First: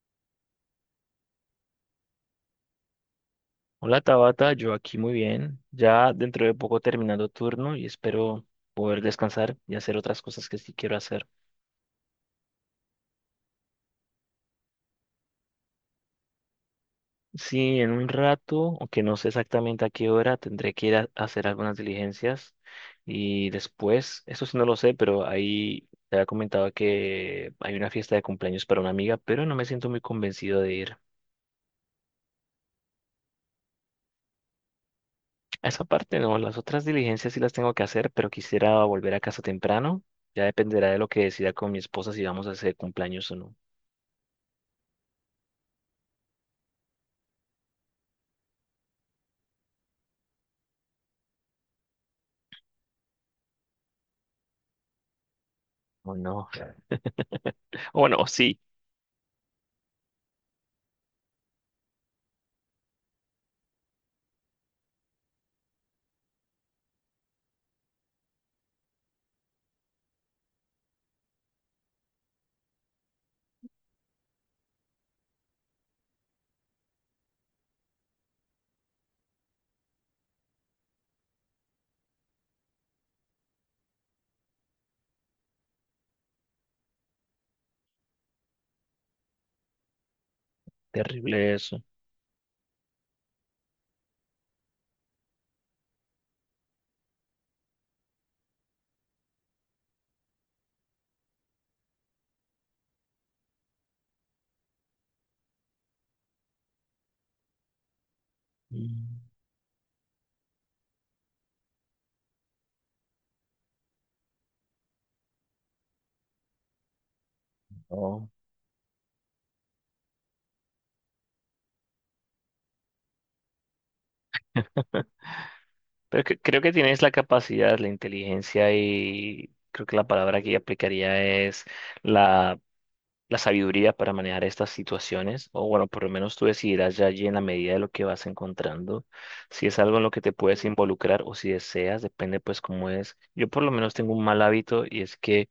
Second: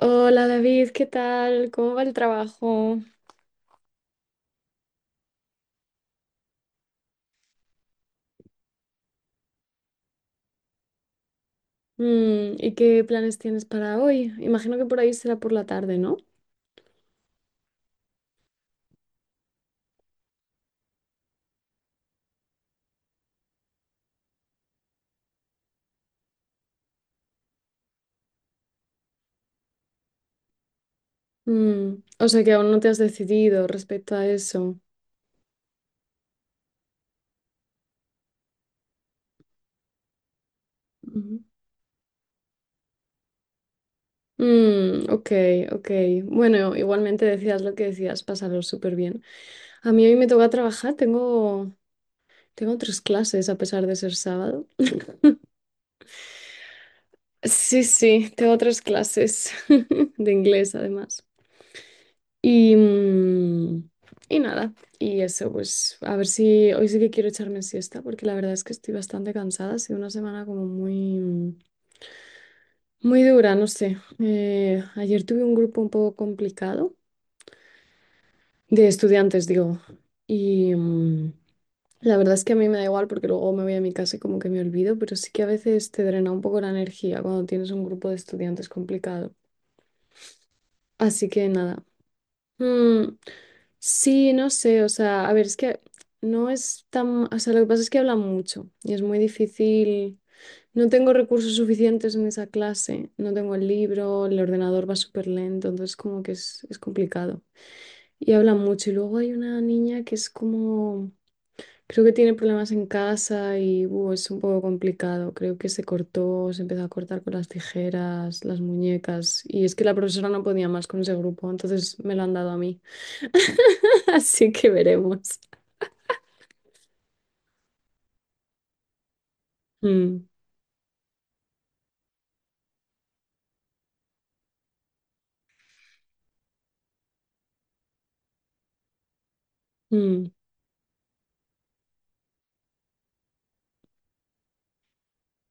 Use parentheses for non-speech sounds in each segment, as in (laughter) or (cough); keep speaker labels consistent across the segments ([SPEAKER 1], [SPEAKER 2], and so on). [SPEAKER 1] Hola David, ¿qué tal? ¿Cómo va el trabajo?
[SPEAKER 2] Hola Tabata, yo aquí muy bien, ya dentro de poco terminando turno y espero poder descansar y hacer otras cosas que sí quiero hacer.
[SPEAKER 1] ¿Y qué planes tienes para hoy? Imagino que por ahí será por la tarde, ¿no?
[SPEAKER 2] Sí, en un rato, aunque no sé exactamente a qué hora, tendré que ir a hacer algunas diligencias y después, eso sí no lo sé, pero ahí te había comentado que hay una fiesta de cumpleaños para una amiga, pero no me siento muy convencido de ir.
[SPEAKER 1] O sea que aún no te has decidido respecto a eso.
[SPEAKER 2] A esa parte no, las otras diligencias sí las tengo que hacer, pero quisiera volver a casa temprano. Ya dependerá de lo que
[SPEAKER 1] Ujú.
[SPEAKER 2] decida con mi esposa si vamos a hacer cumpleaños o no.
[SPEAKER 1] Mm, ok, ok. Bueno, igualmente decías lo que decías, pasarlo súper bien. A mí hoy me toca trabajar, tengo tres clases a pesar de ser sábado.
[SPEAKER 2] O no.
[SPEAKER 1] Sí,
[SPEAKER 2] O no,
[SPEAKER 1] sí, tengo
[SPEAKER 2] sí.
[SPEAKER 1] tres clases (laughs) de inglés además. Y, y nada, y eso, pues a ver si hoy sí que quiero echarme siesta, porque la verdad es que estoy bastante cansada, ha sido una semana como muy, muy dura, no sé. Ayer tuve un grupo un poco complicado de estudiantes, digo, y la verdad es que a mí me da igual porque luego me voy a mi casa y como que me olvido, pero sí que a veces te drena un poco la energía cuando tienes un grupo de estudiantes complicado. Así
[SPEAKER 2] Terrible
[SPEAKER 1] que
[SPEAKER 2] eso.
[SPEAKER 1] nada. Mm, sí, no sé, o sea, a ver, es que no es tan, o sea, lo que pasa es que habla mucho y es muy difícil. No tengo recursos suficientes en esa clase, no tengo el libro, el ordenador va súper lento, entonces como que es complicado. Y habla mucho y
[SPEAKER 2] Mm.
[SPEAKER 1] luego hay una niña que es como, creo que tiene problemas en casa y es un poco complicado, creo que se cortó, se empezó a cortar con las
[SPEAKER 2] No.
[SPEAKER 1] tijeras, las muñecas y es que la profesora no podía más con ese grupo, entonces me lo han dado a mí. (laughs) Así que veremos.
[SPEAKER 2] Creo que tienes la capacidad, la inteligencia y creo que la
[SPEAKER 1] Mm,
[SPEAKER 2] palabra que yo aplicaría es la, la sabiduría para manejar estas situaciones. O bueno, por lo menos tú decidirás ya allí en la medida de lo que vas encontrando. Si es algo en lo que
[SPEAKER 1] mm,
[SPEAKER 2] te puedes involucrar o si deseas, depende pues cómo es. Yo por lo menos tengo un mal hábito y es que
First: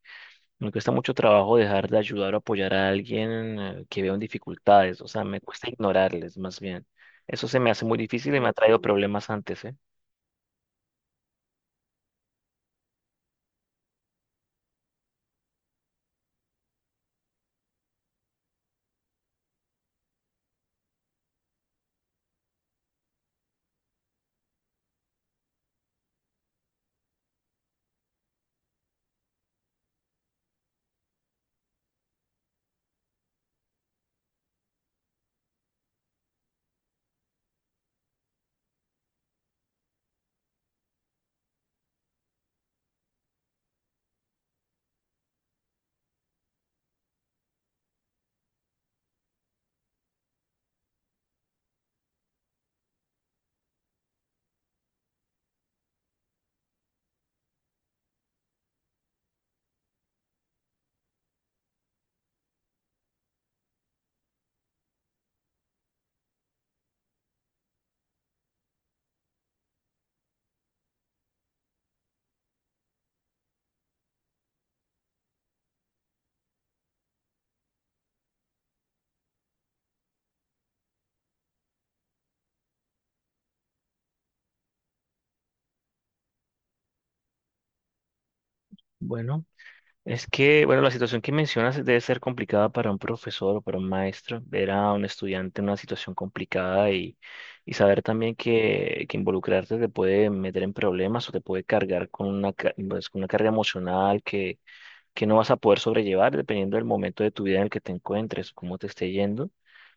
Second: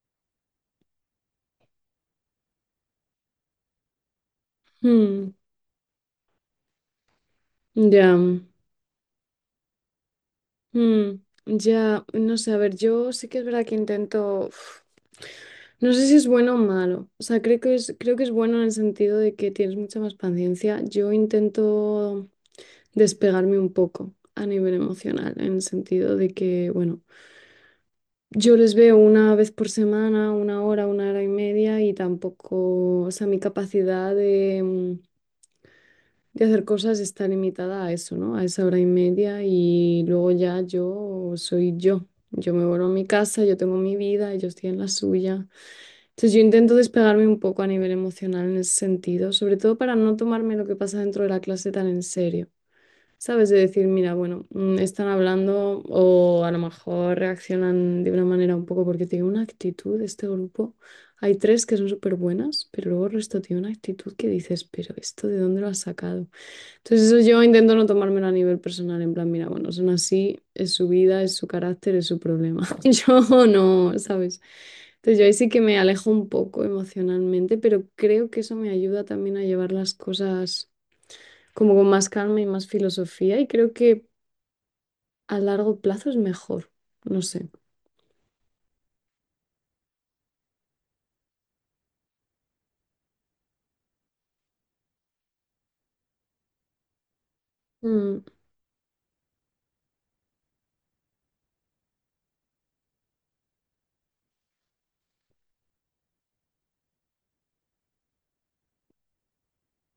[SPEAKER 2] me cuesta mucho trabajo dejar de ayudar o apoyar a alguien que veo en dificultades, o sea,
[SPEAKER 1] mm,
[SPEAKER 2] me cuesta ignorarles más bien. Eso se me hace muy
[SPEAKER 1] ya,
[SPEAKER 2] difícil y me ha traído problemas antes, ¿eh?
[SPEAKER 1] mm, ya, no sé, a ver, yo sí que es verdad que intento, uf, no sé si es bueno o malo, o sea, creo que es bueno en el sentido de que tienes mucha más paciencia. Yo intento despegarme un poco a nivel emocional, en el sentido de que, bueno, yo les veo una vez por semana, una hora y media y tampoco, o sea, mi capacidad de hacer cosas está limitada a eso, ¿no? A esa hora y media y luego ya yo soy yo. Yo me vuelvo a mi casa, yo tengo mi vida, yo estoy en la suya. Entonces yo intento despegarme un poco a nivel emocional en ese sentido, sobre todo para no tomarme lo que pasa dentro de la clase tan en serio. ¿Sabes? De decir, mira, bueno, están hablando o a lo mejor reaccionan de una manera un poco porque tiene una actitud este grupo. Hay tres que son súper buenas, pero luego el resto tiene una actitud que dices, pero ¿esto de dónde lo has sacado? Entonces eso yo intento no tomármelo a nivel personal, en plan, mira, bueno, son así, es su vida, es su carácter, es su problema. (laughs) Yo no, ¿sabes? Entonces yo ahí sí que me alejo un poco emocionalmente, pero creo que eso me ayuda también a llevar las cosas como con más calma y más filosofía y creo que a largo plazo es mejor, no sé.
[SPEAKER 2] Bueno, es que, bueno, la situación que mencionas debe ser complicada para un profesor o para un maestro, ver a un estudiante en una situación complicada y saber
[SPEAKER 1] Mm.
[SPEAKER 2] también que involucrarte te puede meter en problemas o te puede cargar con una, pues, con una carga emocional que no vas a poder sobrellevar dependiendo del momento de tu vida en el que te encuentres, cómo te esté yendo.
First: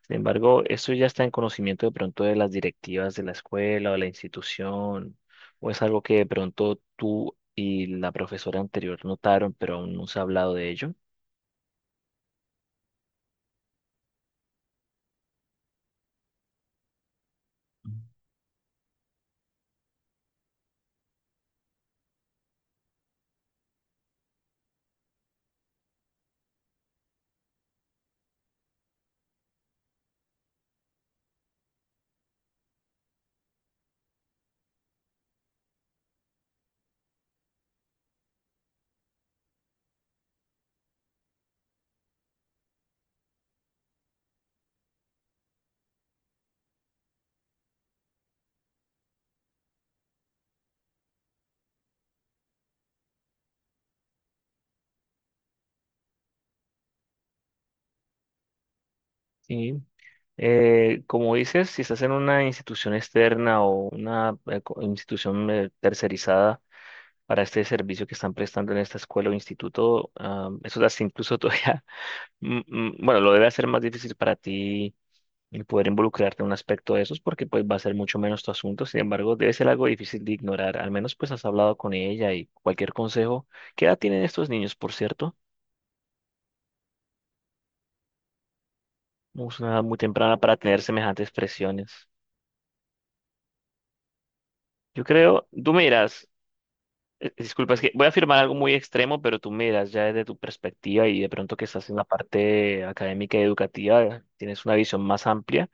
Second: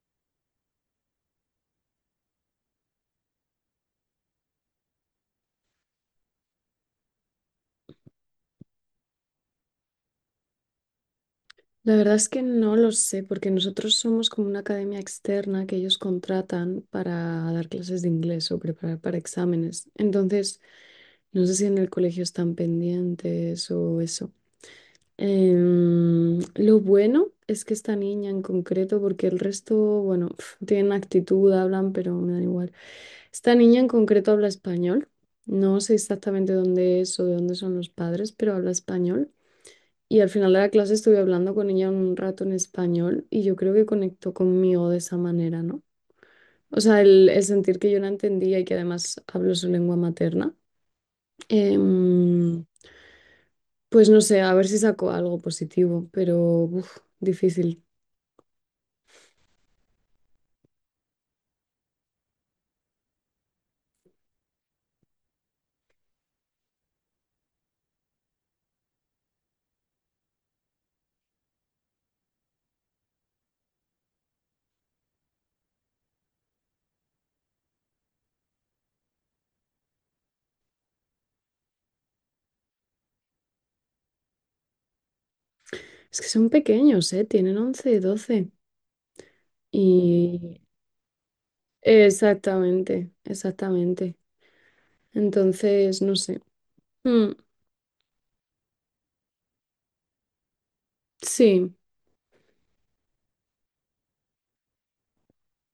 [SPEAKER 2] Sin embargo, eso ya está en conocimiento de pronto de las directivas de la escuela o de la institución, o es algo que de pronto tú y la profesora anterior notaron, pero aún no se ha hablado de ello.
[SPEAKER 1] La verdad es que no lo sé, porque nosotros somos como una academia externa que ellos contratan para dar clases de inglés o preparar para exámenes. Entonces, no sé si en el colegio están pendientes o eso. Lo bueno es que esta niña en concreto, porque el resto, bueno, pf, tienen actitud, hablan, pero me da igual. Esta niña en concreto habla español. No sé exactamente dónde es o de dónde son los padres, pero habla español. Y al final de la clase estuve hablando con ella un rato en español y yo creo que conectó conmigo de esa manera, ¿no? O sea, el sentir que yo la entendía y que además hablo su lengua materna. Em, pues no sé, a ver si saco algo positivo, pero uf, difícil.
[SPEAKER 2] Sí. Como dices, si estás en una institución externa o una institución tercerizada, para este servicio que están prestando en esta escuela o instituto. Ah, eso da incluso (laughs) todavía. Mm, mm, bueno, lo debe hacer más difícil para ti el poder involucrarte en un aspecto de esos porque pues va a ser mucho menos tu asunto. Sin embargo, debe ser algo difícil de ignorar. Al menos pues has hablado con ella y cualquier consejo. ¿Qué edad tienen estos niños, por cierto?
[SPEAKER 1] Es que son pequeños, ¿eh? Tienen 11, 12.
[SPEAKER 2] No. Es una edad muy temprana para
[SPEAKER 1] Y
[SPEAKER 2] tener semejantes presiones.
[SPEAKER 1] exactamente, exactamente.
[SPEAKER 2] Yo creo,
[SPEAKER 1] Entonces, no sé. Mm,
[SPEAKER 2] disculpa, es que voy a afirmar algo muy extremo, pero tú miras ya desde tu perspectiva y de pronto que
[SPEAKER 1] sí.
[SPEAKER 2] estás en la parte académica y educativa, tienes una visión más amplia.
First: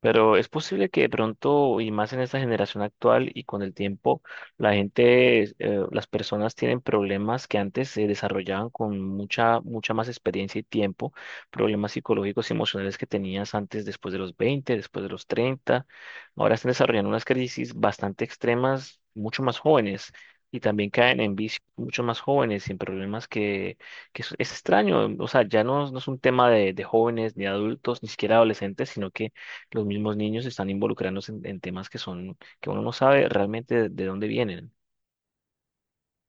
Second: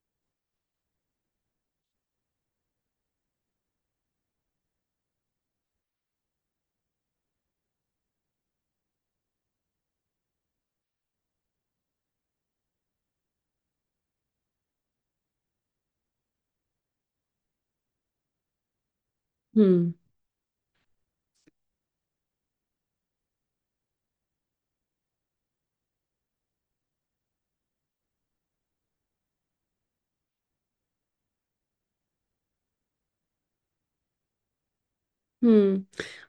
[SPEAKER 2] Pero es posible que de pronto, y más en esta generación actual y con el tiempo, la gente, las personas tienen problemas que antes se desarrollaban con mucha, mucha más experiencia y tiempo, problemas psicológicos y emocionales que tenías antes, después de los 20, después de los 30. Ahora están desarrollando unas crisis bastante extremas, mucho más
[SPEAKER 1] Mm.
[SPEAKER 2] jóvenes. Y también caen en vicios mucho más jóvenes y en problemas que, es extraño. O sea, ya no, no es un tema de jóvenes, ni adultos, ni siquiera adolescentes, sino que los mismos niños están involucrándose en temas que son, que uno no sabe realmente de dónde vienen.
[SPEAKER 1] Mm,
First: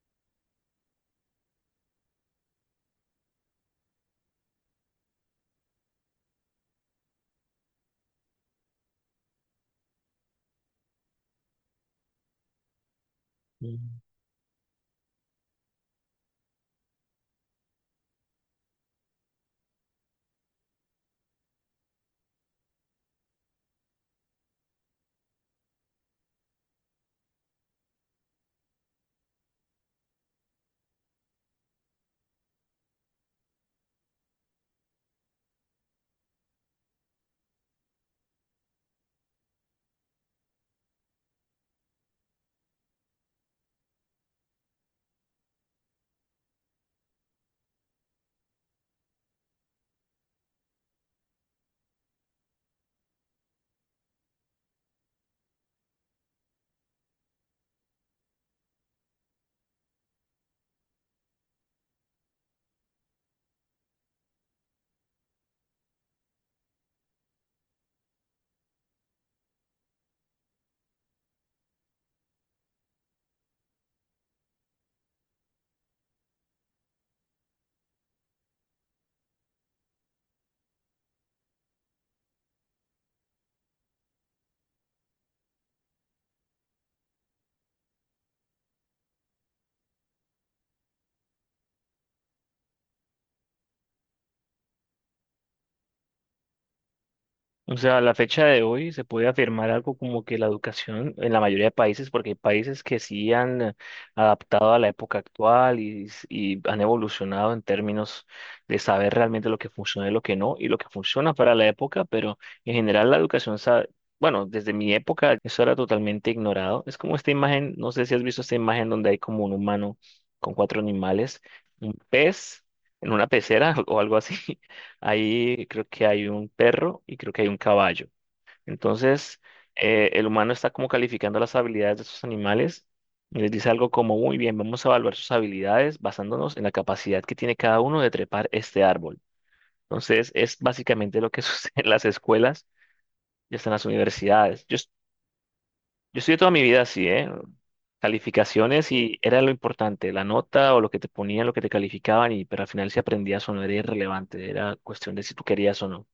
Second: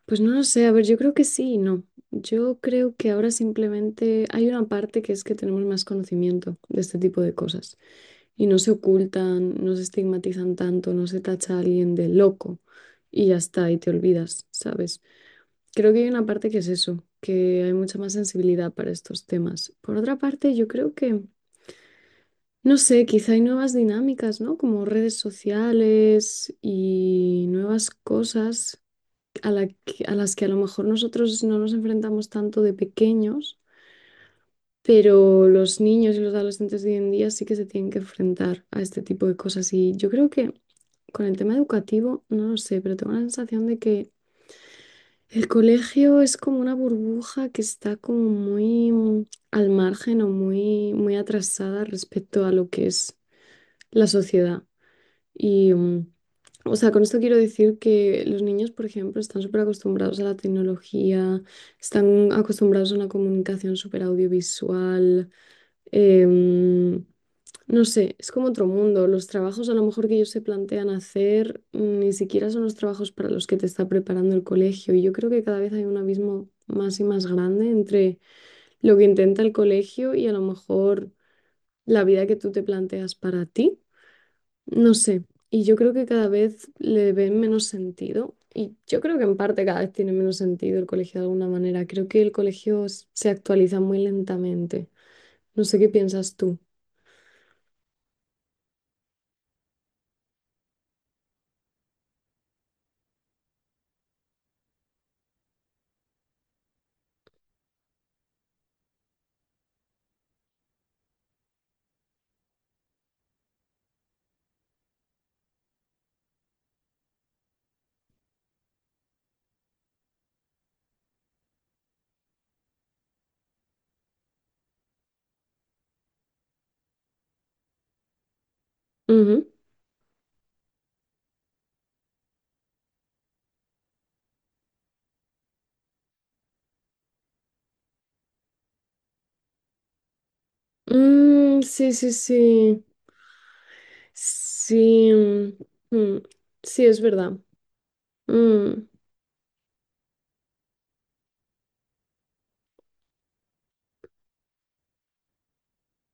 [SPEAKER 1] Pues no lo sé, a ver, yo creo que sí y no. Yo creo que ahora simplemente hay una parte que es que tenemos más conocimiento de este tipo de cosas y no se ocultan, no se estigmatizan tanto, no se tacha a alguien de loco y ya está, y te olvidas, ¿sabes? Creo que hay una parte que es eso, que hay mucha más sensibilidad para estos temas. Por otra parte, yo creo que, no sé, quizá hay nuevas dinámicas, ¿no? Como redes sociales y nuevas cosas a las que a lo mejor nosotros no nos enfrentamos tanto de pequeños, pero los niños y los adolescentes de hoy en día sí que se tienen que enfrentar a este tipo de cosas. Y yo creo que con el tema educativo, no lo sé, pero tengo la sensación de que el colegio es como una burbuja que está como muy al margen o muy, muy atrasada respecto a lo que es la sociedad. Y, o sea, con esto quiero decir que los niños, por ejemplo, están súper acostumbrados a la tecnología, están acostumbrados a una comunicación súper audiovisual. em, no sé, es como otro mundo. Los trabajos a lo mejor que ellos se plantean hacer ni siquiera son los trabajos para los que te está preparando el colegio. Y yo creo que cada vez hay un abismo más y más grande entre lo que intenta el colegio y a lo mejor la vida que tú te planteas para ti. No sé, y yo creo que cada vez le ven menos sentido, y yo creo que en parte cada vez tiene menos sentido el colegio de alguna manera. Creo que el colegio se actualiza muy lentamente. No sé qué piensas tú.
[SPEAKER 2] O sea, a la fecha de hoy se puede afirmar algo como que la educación en la mayoría de países, porque hay países que sí han adaptado a la época actual y han evolucionado en términos de saber realmente lo que funciona y lo que no, y lo que funciona para la época, pero en general la educación, bueno, desde mi época eso era totalmente ignorado. Es como esta imagen, no sé si has visto esta imagen donde hay como un humano con cuatro animales, un pez en una pecera (laughs) o algo así. Ahí creo que hay un perro y creo que hay un caballo. Entonces,
[SPEAKER 1] Ujú.
[SPEAKER 2] el humano está como calificando las habilidades de estos animales y les dice algo como, muy bien, vamos a evaluar sus habilidades basándonos en la capacidad que tiene cada uno de trepar este árbol. Entonces, es básicamente lo que (laughs)
[SPEAKER 1] Mm,
[SPEAKER 2] sucede en
[SPEAKER 1] sí,
[SPEAKER 2] las
[SPEAKER 1] sí,
[SPEAKER 2] escuelas
[SPEAKER 1] sí.
[SPEAKER 2] y hasta en las universidades.
[SPEAKER 1] Sí,
[SPEAKER 2] Yo estudié toda mi vida
[SPEAKER 1] sí, es
[SPEAKER 2] así, ¿eh?
[SPEAKER 1] verdad. Mm,
[SPEAKER 2] Calificaciones y era lo importante, la nota o lo que te ponían, lo que te calificaban, y, pero al final si aprendías o no era irrelevante, era cuestión de si tú querías o no.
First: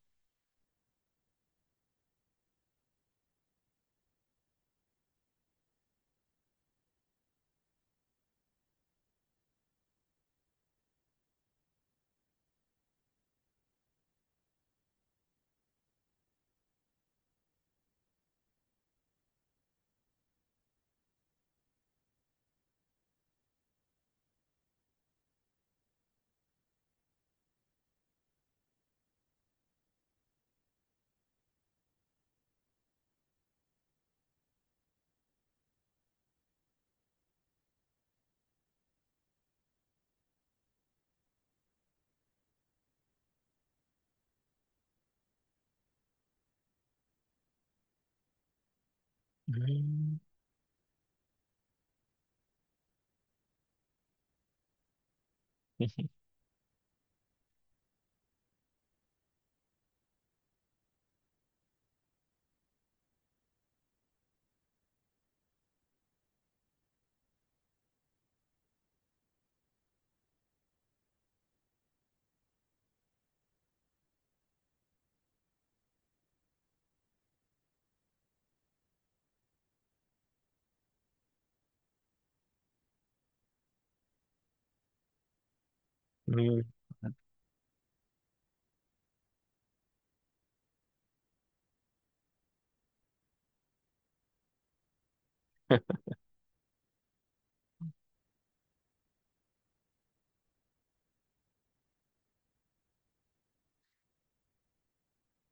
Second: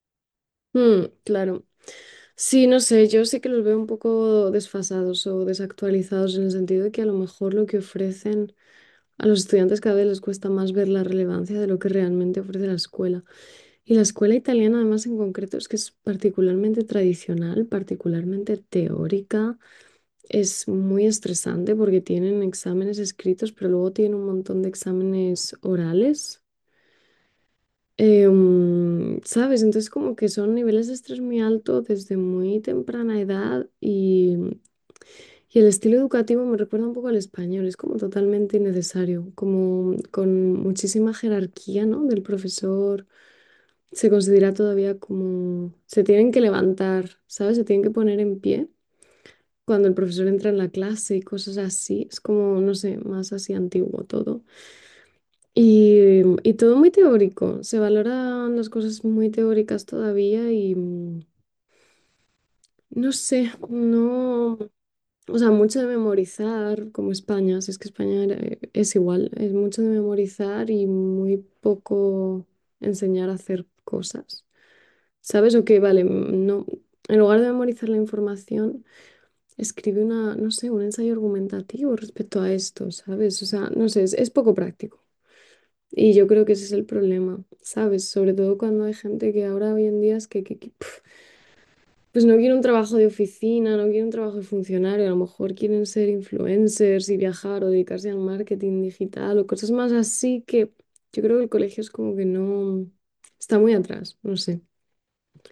[SPEAKER 1] mm, claro. Sí, no sé, yo sí que los veo un poco desfasados o desactualizados en el sentido de que a lo mejor lo que ofrecen. A los estudiantes cada vez les cuesta más ver la relevancia de lo que realmente ofrece la escuela. Y la escuela italiana, además, en concreto, es que es particularmente tradicional, particularmente teórica. Es muy estresante porque tienen exámenes escritos, pero luego tienen un montón de exámenes orales. ¿Sabes? Entonces, como que son niveles de estrés muy alto desde muy temprana edad y el estilo educativo me recuerda un poco al español, es como totalmente innecesario, como con muchísima jerarquía, ¿no? Del profesor, se considera todavía como, se tienen que levantar, ¿sabes? Se tienen que poner en pie cuando el
[SPEAKER 2] Mm.
[SPEAKER 1] profesor entra en la clase y cosas así, es como, no sé, más así antiguo todo.
[SPEAKER 2] Ujú.
[SPEAKER 1] Y todo muy teórico, se valoran las cosas muy teóricas todavía y no sé, no... O sea, mucho de memorizar, como España, o sea, es que España es igual, es mucho de memorizar y muy poco enseñar a hacer cosas. ¿Sabes? O que, vale, no, en lugar de memorizar la información, escribe una, no sé, un ensayo argumentativo respecto a esto, ¿sabes? O sea, no sé, es poco práctico. Y yo creo que
[SPEAKER 2] Mm.
[SPEAKER 1] ese es el problema, ¿sabes? Sobre todo cuando hay gente que ahora hoy en día es que pues no quieren un trabajo de oficina, no quieren un trabajo de funcionario, a lo mejor quieren ser influencers y viajar o dedicarse al marketing digital o cosas más así que yo creo que el colegio es como que no está muy atrás, no sé.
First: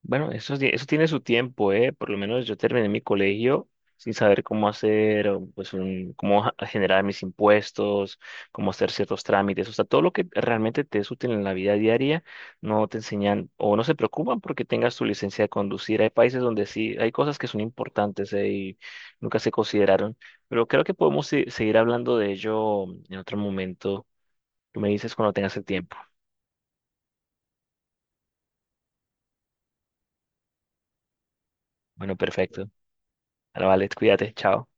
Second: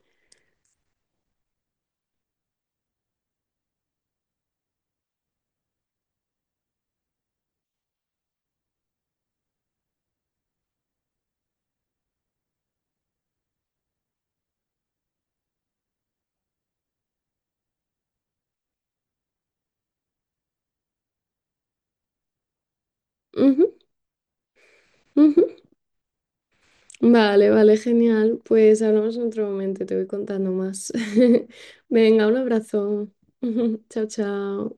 [SPEAKER 2] Bueno, eso tiene su tiempo, ¿eh? Por lo menos yo terminé mi colegio sin saber cómo hacer, o, pues, cómo generar mis impuestos, cómo hacer ciertos trámites. O sea, todo lo que realmente te es útil en la vida diaria, no te enseñan o no se preocupan porque tengas tu licencia de conducir. Hay países donde sí, hay cosas que son importantes, ¿eh? Y nunca se consideraron. Pero creo que podemos seguir hablando de ello en otro
[SPEAKER 1] Ujú,
[SPEAKER 2] momento. Tú me dices cuando
[SPEAKER 1] ujú.
[SPEAKER 2] tengas el tiempo.
[SPEAKER 1] Vale, vale, genial. Pues hablamos en otro momento, te voy contando más. (laughs)
[SPEAKER 2] Bueno,
[SPEAKER 1] Venga, un
[SPEAKER 2] perfecto.
[SPEAKER 1] abrazo.
[SPEAKER 2] Ahora
[SPEAKER 1] (laughs)
[SPEAKER 2] vale,
[SPEAKER 1] Chao,
[SPEAKER 2] cuídate, chao.
[SPEAKER 1] chao.